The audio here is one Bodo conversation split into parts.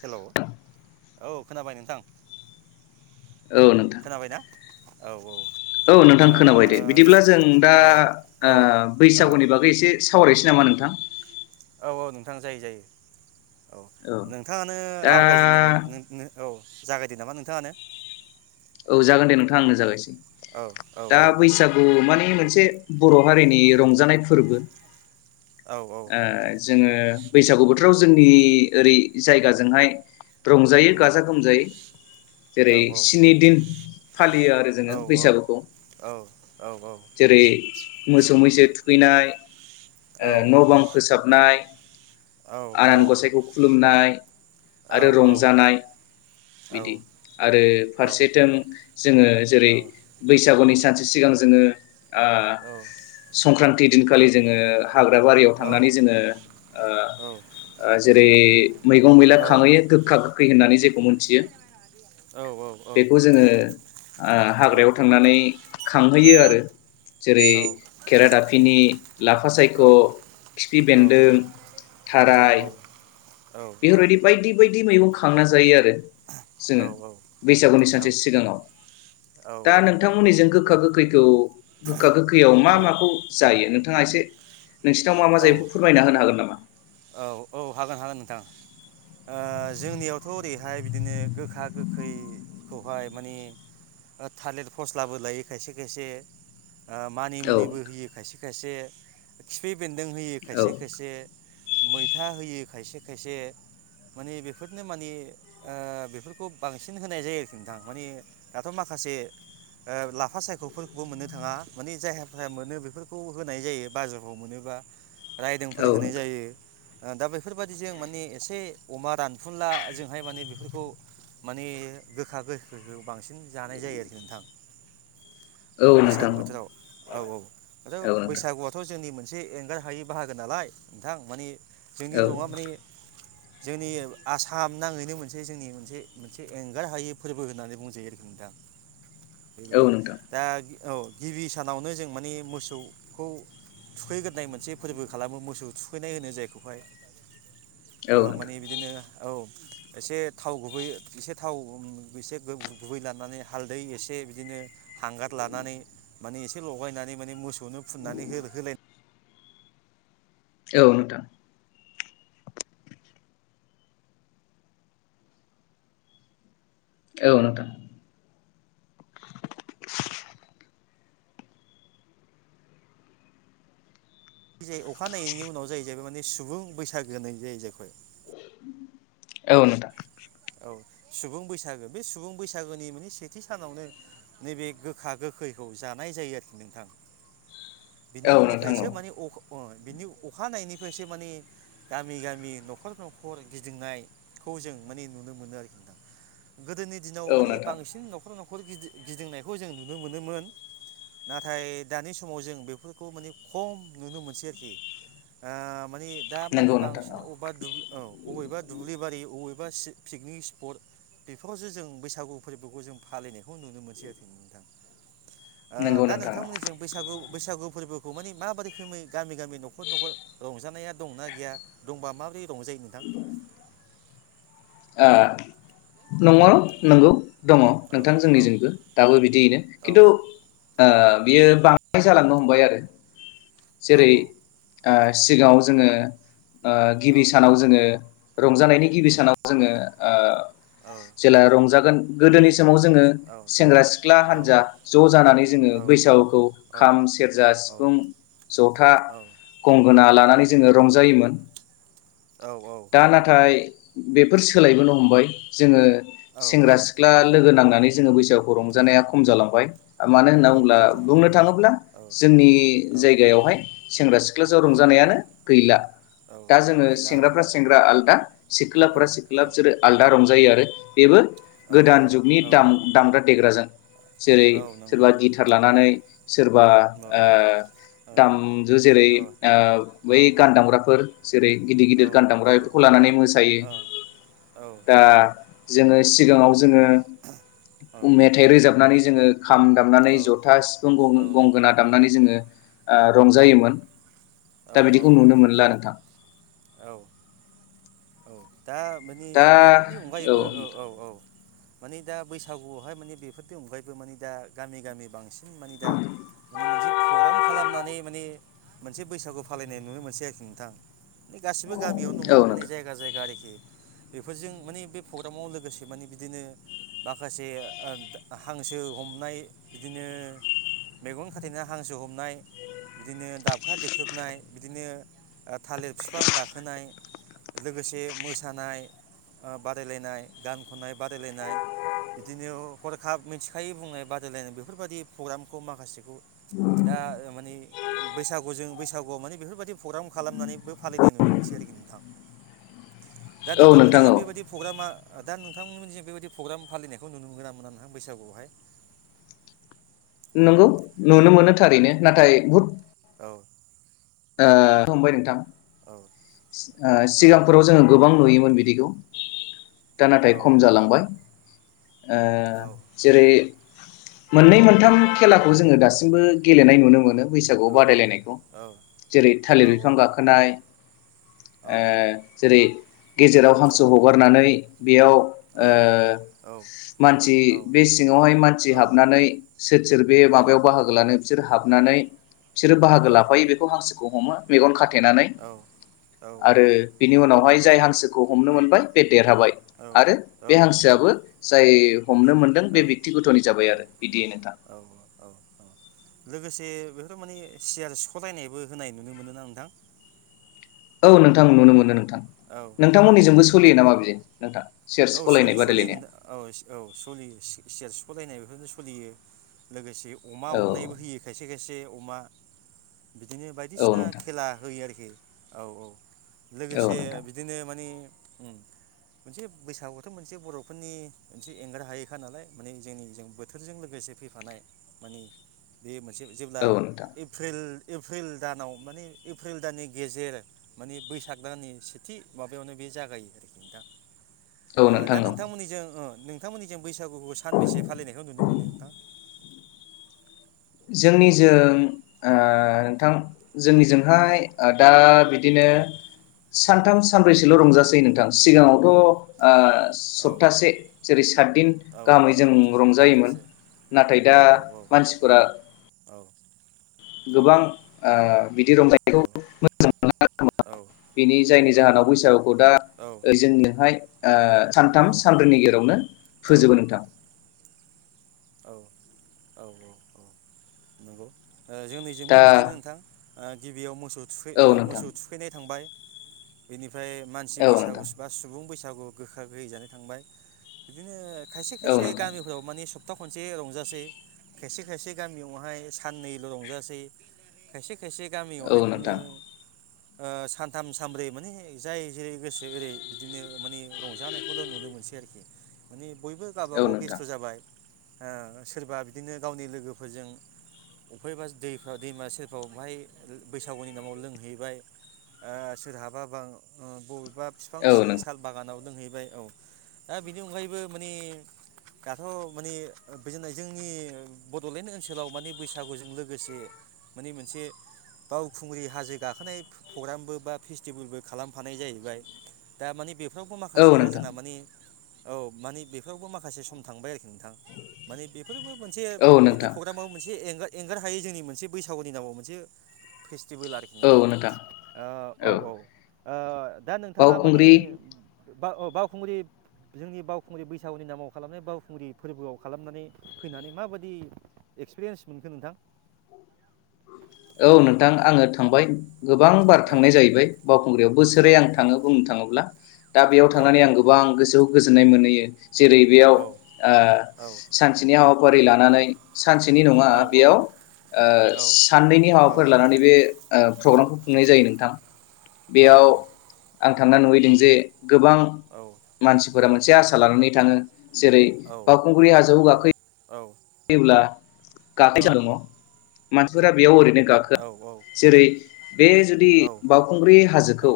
हेलौ औ खोनाबाय नोंथां। औ नोंथां खोनाबायना औ औ औ नोंथां खोनाबाय दे बिदिब्ला जों दा औ ओ औ बैसागुनि बागै एसे सावरायनोसै नामा नोंथां? औ औ नोंथां जायो जायो। औ नोंथांङानो दा आवगायजेनदों मोन औ जागायदो नामा नोंथांङानो औ जागोन दे नोंथां आंनो जागायसै औ औ दा दे बैसागु माने मोनसे बर' हारिनि रंजानाय फोरबो औ औ ओ जोङो बैसागु बोथोराव जोंनि ओरै जायगाजोंहाय रंजायो उम गाजा गोमजायै औ जेरै औ स्नि दिन। फालियो आरो औ जोङो औ बैसागुखौ औ जेरै मोसौ मैसो थुखैनाय ओ औ। न' बां फोसाबनाय आनान औ औ गसाइखौ खुलुमनाय आरो रंजानाय बिदि आरो फारसेथिं जोङो जेरै बैसागुनि सानसे सिगां जोङो ओ संक्रान्ति दिनखालि जोङो हाग्रा हाग्रा बारिआव थांनानै जोङो ओ ओ जेरै मैगं मैला खांहैयो गोखा गोखै होन्नानै जे खौ मिथियो। बेखौ औ जोङो ओ हाग्रायाव थांनानै खांहैयो आरो जेरै खेरा दाफिनि लाफा सायख' थ' खिफि बेन्दों थाराय बेफोरबायदि बायदि बायदि दि मैगं खांना जायो आरो। जोङो औ औ बैसागुनि औ सानसे सिगांङाव दा नोंथांमोननि जों गो खा गोखैखौ गोखा गोखैआव मा औ माखौ जायो नों थाङा एसे नोंसिनाव मा मा औ जायोै बेखौ फोरमायना होनो हागोन नामा? औ औ हागोन हागोन नोंथां ओ जोंनियावथ' ओरैहाय बिदिनो गोखा गोखैखौहाय माने थालिर फस्लाबो लायो खायसे खायसे ओ औ मानिमुनिबो होयो खायसे खायसे बेदों होयो औ खायसे खायसे मैथा होयो। खायसे खायसे मानि बेफोरनो मानि ओ बेफोरखौ बांसिन होनाय जायो आरोखि नोंथां मानि दाथ' माखासे ओ लाफा सायख'फोरखौबो मोननो थाङा मानि जायहा मोनो बेफोरखौ होनाय जायो बाजोब [unintelligible] मोनोबा रायदोंफोर औ होनाय नोंथां जायो दा बेफोरबायाददिजों माने एसे अमा रानफुनला जोंहाय माने बेफोरखौ माने गोखा गोखैखौ बांसिन जानाय जायो आरोखि नोंथां। औ ओ बैसागु नोंथां बोथोराव। औ औ औ। आरो औ नोंथां बैसागुआथ' जोंनि मोनसे एंगार हायै बाहागो नालाय नोंथां मानि औ जोंनिल' नङा माने जोंनि आसाम नाङैनो मोनसे जोंनि मोनसे मोनसे एंगार हायै फोरबो होननानै बुंजायो आरोखि नोंथां। बेबायदि औ नोंथां दा औ गिबि सानावनो जों माने मोसौखौ थुखैग्रोनाय मोनसे फोरबो खालामो मोसौ थुखैनाय होनो जायखौहाय औ नोंथां ओ औ नोंथां औ नोंथां माने औ बिदिनो औ एसे थाव गुबै एसे थाव एसे गुबै लानानै हालदै एसे बिदिनो हांगार लानानै माने एसे लगायनानै माने मोसौ खौनो फुननानै हो औ नोंथां औ नोंथां जे अखानायनायनि उनाव जाहैबाय नि सुबुं बैसागो जायो जाहैबाय औ नोंथां औ सुबुं बैसागो बे सुबुं बैसागोनि माने सेथि सानावनो नैबे गोखा गोखैखौ जानाय जायो आरोखि नोंथां बिनि उननिफ्रायसो माने अ अ बिनि अखानायनिफ्रायसो माने गामि गामि न'खर न'खर गिदिंनायखौ जों माने नुनो मोनो आरोखि नोंथां गोदोनि दिनाव मानि औ बांसिन न'खर न'खर न'खर गि गिदिंनायखौ जों नुनो मोनोमोन नाथाय दानि समाव जों बेफोरखौ माने खम नुनो मोनसै आरोखि ओ मानि दा मानि नंगौ नोंथां बांसिन औ अबा दुब औ अबेबा दुब्लिबारि अबे- बा सि पिकनिक स्पट बेफोरावसो जों बैसागु फोरबोखौ जों फालिनायखौ नुनो मोनसै आरोखि नोंथां आ नंगौ दा नोंथां नोंथांमोननि जों बैसागौ बैसागो फोरबोखौ माने माबा रोखोमै गामि गामि न'खर न'खर रंजानाया दंनाा गैया दंबा माबोरै रंजायो नोंथां ओ नंमारगौ नंगौ दङ औ नोंथां औ जोंनिजोंबो दाबो बिदियैनो औ औ खिन्थु ओ बियो बां द्राय जालांनो हमबाय आरो जेरै औ आ सिगाङाव जोङो आ गिबि औ सानाव जोङो रंजानायनि गिबि सानाव जोङो आ जेला रंजागोन गोदोनि स माव जोङो औ औ सेंग्रा सिख्ला औ हानजा ज' जानानै जोङो बैसागुखौ खाम सेरजा सिफुं जथा गंगोना लानानै जोङो रंजायोमोन दा नाथाय बेफोर सोलायबोनो हमबाय जोङो औ सेंग्रा सिख्ला औ लोगो नांनानै जोङो बैसागोखौ रं जानाया खम जालांबाय मानो होनना औ बुङोब्ला खम बुंनो जालांबाय औ थाङोब्ला जोंनि औ जायगायावहाय सेंग्रा सिख्लाजों रंजानायानो गैला औ दा जोङो गैला औ सेंग्राफ्रा सेंग्रा आलदा औ सिख्लाफ्रा औ सिख्ला बिसोरो आलदा रंजायो आरो [unintelligible] बेबो औ गोदान जुगनि औ दाम-दामग्रा देग्राजों जेरै औ नंगौ सोरबा नंगौ गिटार औ लानानै सोरबा ओ औ दामजु जेरै ओ ओ ओ बै गान दामग्राफोर जेरै गिदिर औ गिदिर ओ गानदामग्रा बिफोरखौ लानानै मोसा- यो औ औ दा जोंङो सिगांङाव जोंङो उम मेथाइ रोजाब- नानै जोंङो खाम दामनानै जथा सिफुं औ गं-गंगोना दामनानै जोंङो [inaudible] आ रंजायोमोन दा बिदिखौ नुनो मोनला नोंथां औ दा माने दा बेफोरनि अनगायैबो औ औ औ माने दा बैसागुआवहाय माने बेफोरनि अनगायैबो माने दा गामि गामि बांसि- मानि दा माने मोनसे प्रग्राम खालामनानै माने मोनसे बैसागु फालिनाय नुनो मोनसै आरोखि नोंथां गासिबो गामियाव औ नंङा माने नोंथां जायगा जायगा आरोखि बेफोरजों माने बे प्रग्रामाव लोगोसे माने बिदिनो माखासे हांसो हमनाय बिदिनो मेगन खाथेना हांसो हमनाय बिदिनो दाबखा देख्रुबनाय बिदिनो थालिर बिफां गाखोनाय लोगोसे मोसानाय बादायलायनाय गान खननाय बादायलायनाय बिदिनो हरखाब मिथिखायै बुंनाय बादायलायनाय बेफोरबायादि प्रग्रामखौ माखासेखौ दा माने बैसागुजों बैसागु अ माने बेफोरबायदि प्रग्राम खालामनानैबो फालिनाय नुनो मोनसै आरोखि नोंथां दा औ नोंथां नोंथांमोननिजों औ बेबायदि प्रग्रामा दा नोंथांमोननि जों बेबायदि प्रग्राम फालिनायखौ नुनो मोना मोना नोंथां बैसागुआवहाय नंगौ नुनो मोनो थारैनो नाथाय बहुत औ हमबाय नोंथां औ [unintelligible] ओ औ औ सिगांफोराव जोंङो गोबां नुयोमोन बिदिखौ दा नाथाय खम जालांबाय ओ औ जेरै मोननै मोनथाम खेलाखौ जोंङो दासिमबो गेलेनाय नुनो मोनो बैसागु औ बादायलायनायखौ जेरै औ थालिर बिफां गाखोनाय औ ओ जेरै गेजेराव हांसो हगारनानै बेयाव ओ मानसि बे सिङावहाय मानसि हाबनानै सोर सोर बे माबायाव बाहागो लानो बिसोर हाब नानै बिसोरो बाहागो लाफायो। बेखौ हांसो हमो मेगन खाथ थेनानै। आरो बिनि उनावहाय जाय हांसोखौ हमनो मोनबाय बे देरहाबाय आरो बे नंगौ हांसोआबो जाय हमनो बेनो मोनदों बे औ बेक्तिगथनि जाबाय औ आरो बिदि नोंथां। औ औ औ लोगोसे बेफोर माने सियार सिख'लायनायबो होनाय नुनो मोनोना नोंथां। औ नोंथां नुनो मोनो नोंथां औ औ औ नोंथांमोननिजोंबो सोलियो नामा बिदि नोंथां सियार औ सलायनाय सलियो सलियो बादायलायनाया नोंथां औ औ सलियो सि-सियार सिख' ख'लायनाय बेफोरनो सोलियो लोगोसे अमा औ हमनायबो होयो खायसे खायसे अमा। बिदिनो औ बायदिसिना नोंथां खेला होयो आरोखि। खि औ औ। औ एसे नोंथां बिदिनो मानि उम। मोनसे बैसागुआवथ' मोनसे बर'फोरनि मोनसे एंगार हायैखा नालाय माने जोंनि जों बोथोरजों लोगोसे फैफानाय मानि बे मोनसे जेब्ला औ नोंथां एप्रिल एप्रिल दानाव माने एप्रिल दाननि गेजेर माने बैसाग दाननि सेथि माबायावनो बे जागायो नोंथां। औ ओ नोंथां दा औ नोंथांमोननिजों उह नोंथांमोननि जों बैसागुखौ सानबेसे फालिनायखौ नुनो मोनो नोंथां? जोंनिजों उह नोंथां जोंनिजोंहाय ओ दा बिदिनो औ सानथाम सानब्रैसोल' उम रंजासै नोंथां। सिगाङावथ' उह ओ औ सप्तासे जेरै सातदिन औ गाहामै जों सप्ता रंजायोमोन। सप्तासे नाथाय दा औ औ मानसि औ औ गोबां ओ बिदि रंजानायखौ मोजां औ [unintelligible] बिनि जायनि जाहोनाव बैसागुखौ दा जोंनोहाय ओ सानथाम सानब्रैनि गेजेरावनो फोजोबो नोंथां। औ औ औ औ नंगौ। ओ जोंनिजोंबो दा बिदिनो नोंथां। ओ गिबियाव मोसौ थुखै औ ओ नोंथां मोसौ थुखैनाय थांबाय। बेनि ओमफ्राय मानसि औ बैसागु नोंथां बा सुबुं बैसागु गोखा गोखै जानाय थांबाय बिदिनो खायसे औ खायसे नोंथां गामिफोराव माने सब सपथा खनसे रंजासै खायसे खायसे गामियावहाय साननैल' रंजासै खायसे खायसे औ गामियावहाय बिदिनो नोंथां ओ सानथाम सानब्रै माने जाय जेरै गोसो एरै बिदिनो माने रंजानायखौल' नुनो मोनसै आरोखि माने बयबो औ गावबागाव नोंथां बेस्थ' जाबाय ओ सोरबा बिदिनो गावनि लोगोफोरजों अफायबा दैफोराव दैमा सेरफोराव बहाय बैसागुनि नामाव लोंहैबाय ओ सोरहाबा बा ओ बबे बा फिफां औ सिं नों साल बागानाव लोंहैबाय औ दा बेनि अनगायैबो माने दाथ' माने ओ बेजोंनो जोंनि बड'लेण्ड ओनसोलाव माने बैसागुजों लोगोसे माने मोनसे बावखुंग्रि हाजो गाखोनाय प्रग्रामबो बा फेस्टिभेलबो खालामफानाय जाहैबाय दा माने बे फ्रावबो औ माखासेया नोंथां जोंना माने औ माने बेफोरावबो माखासे सम थांबाय आरोखि नोंथां माने बेफोरबो मोनसे औ बिदि नोंथां प्रग्रामाव मोनसे [unintelligible] एंगार हायै जोंनि मोनसे बैसागुनि नामाव मोनसे फेस टिबोल आरोखि नोंथां औ औ आ दा नोंथाङा माने बावखुंग्रि बा बावखुंग्रि जोंनि बावखुंग्रि बैसागुनि नामाव खालामनाय बावखुंग्रि फोरबोआव खालामनानै फैनानै माबायदि एक्सपिरियेन्स मोनखो नोंथां? औ नोंथां आङो थांबाय। गोबां बार औ थांनाय जाहैबाय बावखुंग्रियाव औ बोसोरे आं थाङो बुंनो थाङोब्ला दा बेयाव औ थांनानै आं गोबां गोसो गोजोननाय मोनहैयो। जेरै- बेयाव औ ओ औ सानसेनि हाबाफारि लानानै सानसेनि नङा औ बेयाव ओ साननैनि हाबाफारि लानानै बे ओ प्रग्रामखौ खुंनाय जायो नोंथां बेयाव औ आं थांना नुहैदों जे गोबां मानसिफोरा मोनसे आसा लानानै थाङो जेरै बावखुंग्रि हाजोखौ औ गाखो औ योब्ला औ [unintelligible] मानसिफोरा बेयाव ओरैनो गाखोया जेरै- बे जुदि बावखुंग्रि हाजोखौ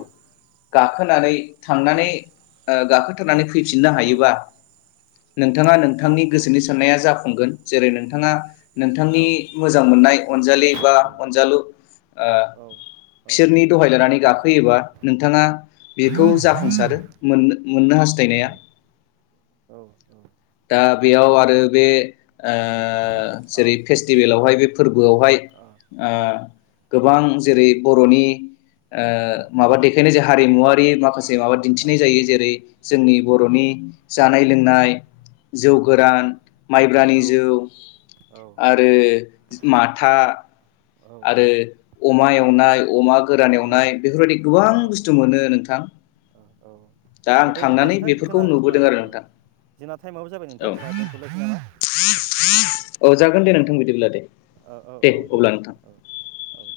गाखोनानै थांनानै ओ गाखोथारनानै फैफिननो हायोबा नोंथाङा नोंथांनि गोसोनि साननाया जाफुंगोन। जेरै नोंथाङा नोंथांनि मोजां मोननाय अनजालि बा अनजालु ओ बिसोरनि दहाय लानानै गाखोयोबा नोंथाङा बेखौ जाफुंसारो मोनो मोननो हास्थायनाया दा बेयाव आरो बे ओ जेरै फेस्टिभेलावहाय बे फोरबोआवहाय ओ औ गोबां जेरै बर'नि औ ओ माबा देखायनाय जा हारिमुवारि माखासे माबा दिन्थिनाय जायो जेरै जोंनि बर'नि जानाय लोंनाय जौ गोरान माइ माइब्रानि जौ आरो माथा आरो अमा एवनाय, अमा गोरान एवनाय बेफोरबायदि गोबां बुस्थु मोनो नोंथां दा आं दे होमबा थांनानै नोंथां बेफोरखौ जोंना औ नुबोदों आरो औ नोंथां जोंना टाइमावबो जाबाय औ नोंथां होमबा दोनथ'लायसै नामा? औ जागोन दे नोंथां बिदिब्ला दे औ औ औ दे अब्ला नोंथां औ औ दे